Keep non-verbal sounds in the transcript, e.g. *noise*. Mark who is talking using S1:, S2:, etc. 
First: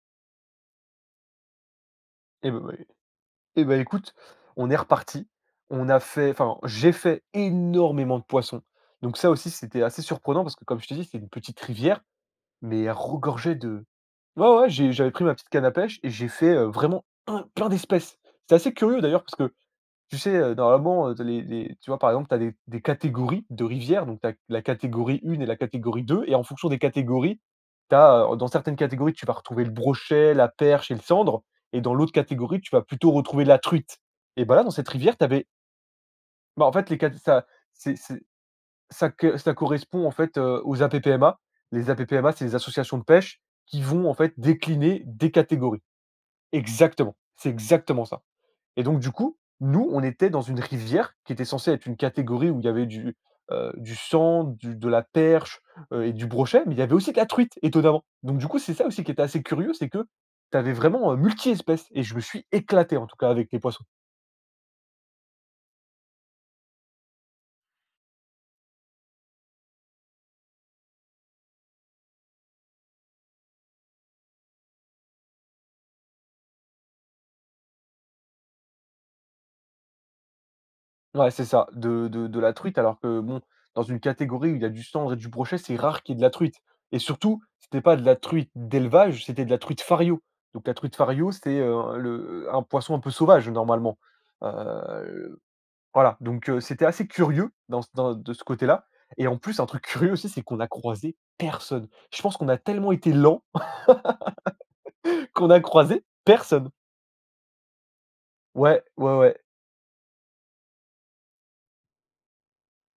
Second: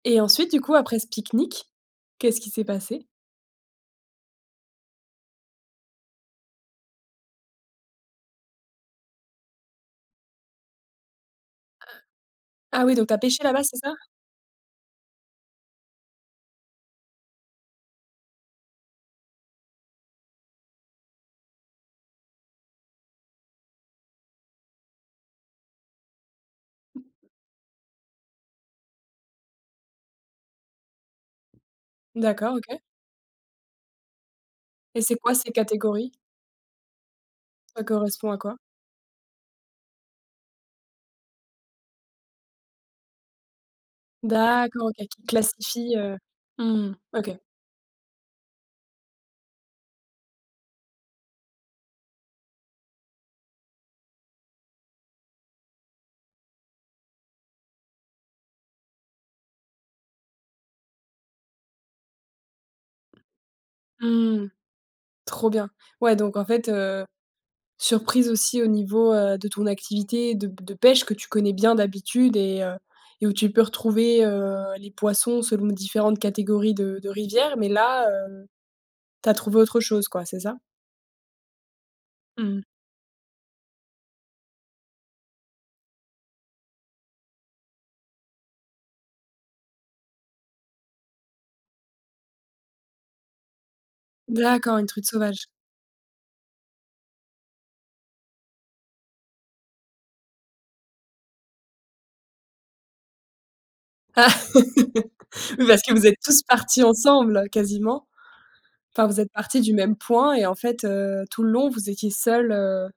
S1: Et ensuite, du coup, après ce pique-nique, qu'est-ce qui
S2: Et bah,
S1: s'est
S2: voyons
S1: passé?
S2: et bah, écoute, on est repartis. On a fait enfin, j'ai fait énormément de poissons. Donc ça aussi, c'était assez surprenant parce que, comme je te dis, c'est une petite rivière, mais
S1: Ah
S2: elle
S1: oui, donc tu as pêché
S2: regorgeait
S1: là-bas, c'est
S2: de
S1: ça?
S2: ouais, ouais, j'ai j'avais pris ma petite canne à pêche et j'ai fait, heu, vraiment un plein d'espèces. C'est assez curieux d'ailleurs parce que, tu sais, heu, normalement, les les tu vois, par exemple, tu as des des catégories de rivière, donc tu as la catégorie 1 et la catégorie 2 et en fonction des catégories, tu as dans certaines catégories, tu vas retrouver le brochet, la perche et le sandre et dans l'autre
S1: D'accord,
S2: catégorie, tu
S1: OK.
S2: vas plutôt retrouver la truite. Et bah, là, dans cette
S1: Et c'est
S2: rivière tu
S1: quoi,
S2: avais
S1: ces catégories?
S2: Bah, en fait, les caté ça
S1: Ça
S2: c'est c'est
S1: correspond à quoi?
S2: ça c ça correspond en fait aux APPMA. Les APPMA, c'est les associations de pêche qui vont, en fait,
S1: D'accord,
S2: décliner
S1: OK. Qui
S2: des catégories.
S1: classifie, heu, mmh mh.
S2: Exactement,
S1: OK.
S2: c'est exactement ça. Et donc, du coup, nous, on était dans une rivière qui était censée être une catégorie où il y avait du, heu, du sandre, du de la perche, heu et du brochet, mais il y avait aussi de la truite, étonnamment. Donc, du coup, c'est ça aussi qui est assez curieux, c'est que tu avais vraiment, heu, multi-espèces et je me suis éclaté, en tout cas, avec les poissons.
S1: Mmh mh. Trop bien. Ouais, donc en fait, heu, surprise aussi au niveau, heu, de ton activité de p de pêche que tu connais bien d'habitude et heu et où tu peux retrouver, heu, les poissons selon différentes catégories de de rivières, mais là, heu, tu as trouvé autre chose, quoi, c'est ça?
S2: Ouais, c'est ça, de de de
S1: Mmh
S2: la
S1: mh.
S2: truite, alors que bon, dans une catégorie où il y a du sandre et du brochet, c'est rare qu'il y ait de la truite. Et surtout, c'était pas de la truite d'élevage, c'était de la truite Fario. Donc la truite Fario, c'était, heu, le un poisson un peu sauvage normalement, heu,
S1: D'accord, une truite
S2: le
S1: sauvage?
S2: voilà. Donc heu, c'était assez curieux dans dans de ce côté-là et en plus un truc curieux aussi, c'est qu'on a croisé personne. Je pense qu'on a tellement été lents
S1: Ah! *laughs*
S2: *laughs* qu'on a
S1: Oui, parce que vous
S2: croisé
S1: êtes tous
S2: personne.
S1: partis ensemble, quasiment.
S2: Ouais.
S1: Enfin,
S2: Ouais,
S1: vous êtes
S2: ouais.
S1: partis du même point et en fait, heu, tout le long, vous étiez seuls, heu